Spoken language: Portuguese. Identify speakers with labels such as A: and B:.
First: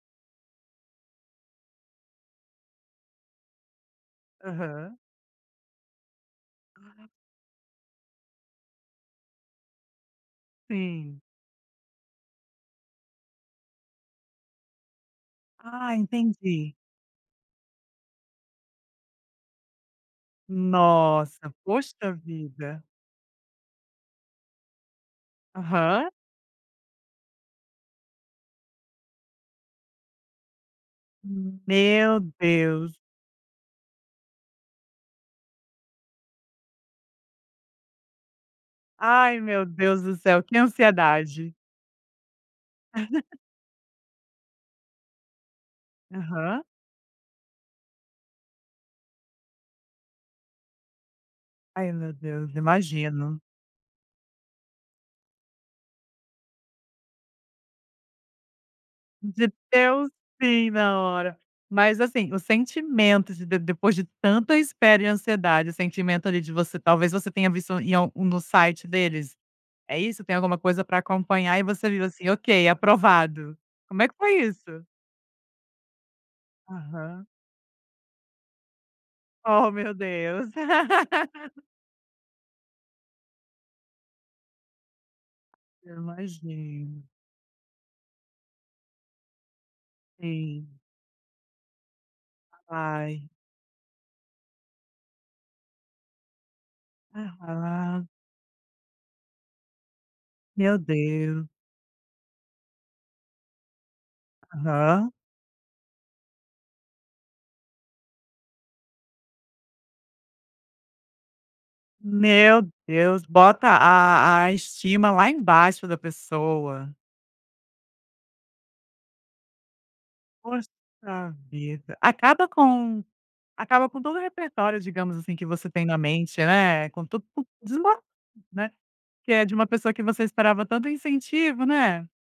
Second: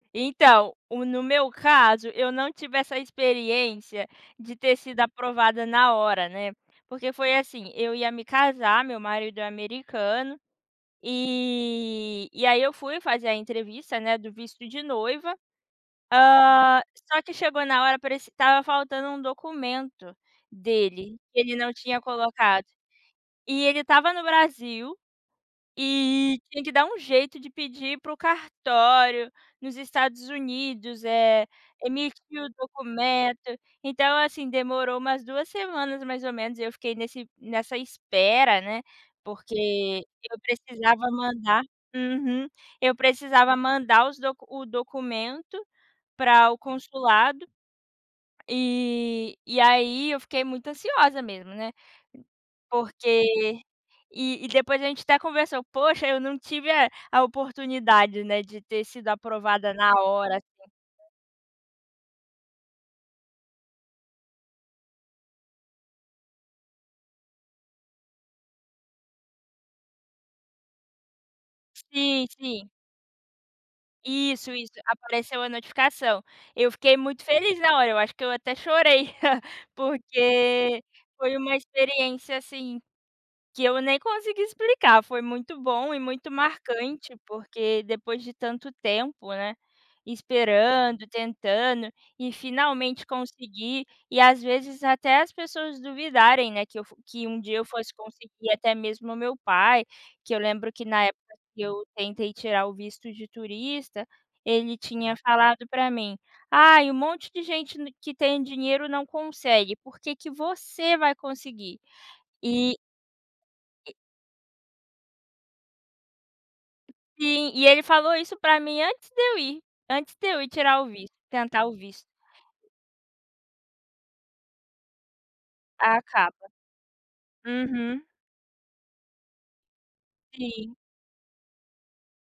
A: Então, o no meu caso, eu não tive essa experiência de ter
B: Aham.
A: sido aprovada na hora, né? Porque foi assim, eu ia me casar, meu marido é americano,
B: Sim.
A: eh, e aí eu fui fazer a entrevista, né, do visto de noiva,
B: Ah, entendi.
A: hã, só que chegou na hora parecia que estava faltando um documento dele, que
B: Nossa!
A: ele não tinha
B: Poxa
A: colocado.
B: vida!
A: E ele estava no Brasil
B: Aham.
A: e tinha que dar um jeito de pedir pro cartório, nos Estados Unidos, eh,
B: Hum, meu
A: emitir o
B: Deus!
A: documento. Então assim, demorou umas 2 semanas mais ou menos e eu fiquei nesse nessa espera, né,
B: Ai, meu Deus
A: porque
B: do
A: eu
B: céu que
A: precisava
B: ansiedade!
A: mandar Uhum. Eu precisava mandar os do o documento para o
B: Aham.
A: consulado. E e aí, eu fiquei muito ansiosa mesmo, né,
B: Ai, meu Deus. Imagino.
A: porque E e depois a gente até conversou: "Poxa, eu não tive a a oportunidade, né, de ter sido
B: De
A: aprovada na
B: deu
A: hora, assim".
B: sim, na hora. Mas assim, o sentimento de de depois de tanta espera e ansiedade, o sentimento ali, de você talvez você tenha visto em algum do site deles, é isso? Tem alguma coisa pra acompanhar e você viu
A: Sim,
B: assim, okay,
A: sim.
B: aprovado. Como é que foi
A: Isso, isso
B: isso?
A: apareceu a notificação. Eu fiquei muito
B: Aham.
A: feliz na hora, eu acho que eu até chorei,
B: Ó, meu Deus.
A: porque foi uma experiência, assim, que eu nem consigo explicar, foi muito bom
B: Eu
A: e muito
B: imagino.
A: marcante, porque depois de tanto tempo, né,
B: Sim.
A: esperando, tentando e finalmente
B: Ai.
A: conseguir. E, as vezes até as pessoas duvidarem, né, que eu fo que um dia eu fosse
B: Aham.
A: conseguir, até mesmo o meu pai, que eu lembro
B: Meu
A: que na época
B: Deus.
A: que eu tentei tirar o visto de turista, ele
B: Aham.
A: tinha falado pra mim: "Ai, um monte de gente ne que tem dinheiro não consegue, por que que você vai conseguir?"
B: Meu
A: E
B: Deus! Bota
A: E
B: a a estima lá embaixo, da pessoa.
A: Sim. E ele falou isso pra mim antes de eu ir antes de eu ir
B: Poxa
A: tirar o visto. Tentar o
B: vida.
A: visto.
B: Acaba com acaba com todo o repertório, digamos assim, que você tem na
A: Acaba.
B: mente, né, com tudo desmon
A: Uhum.
B: né? Que é de uma pessoa que você esperava
A: Sim.
B: tanto incentivo, né?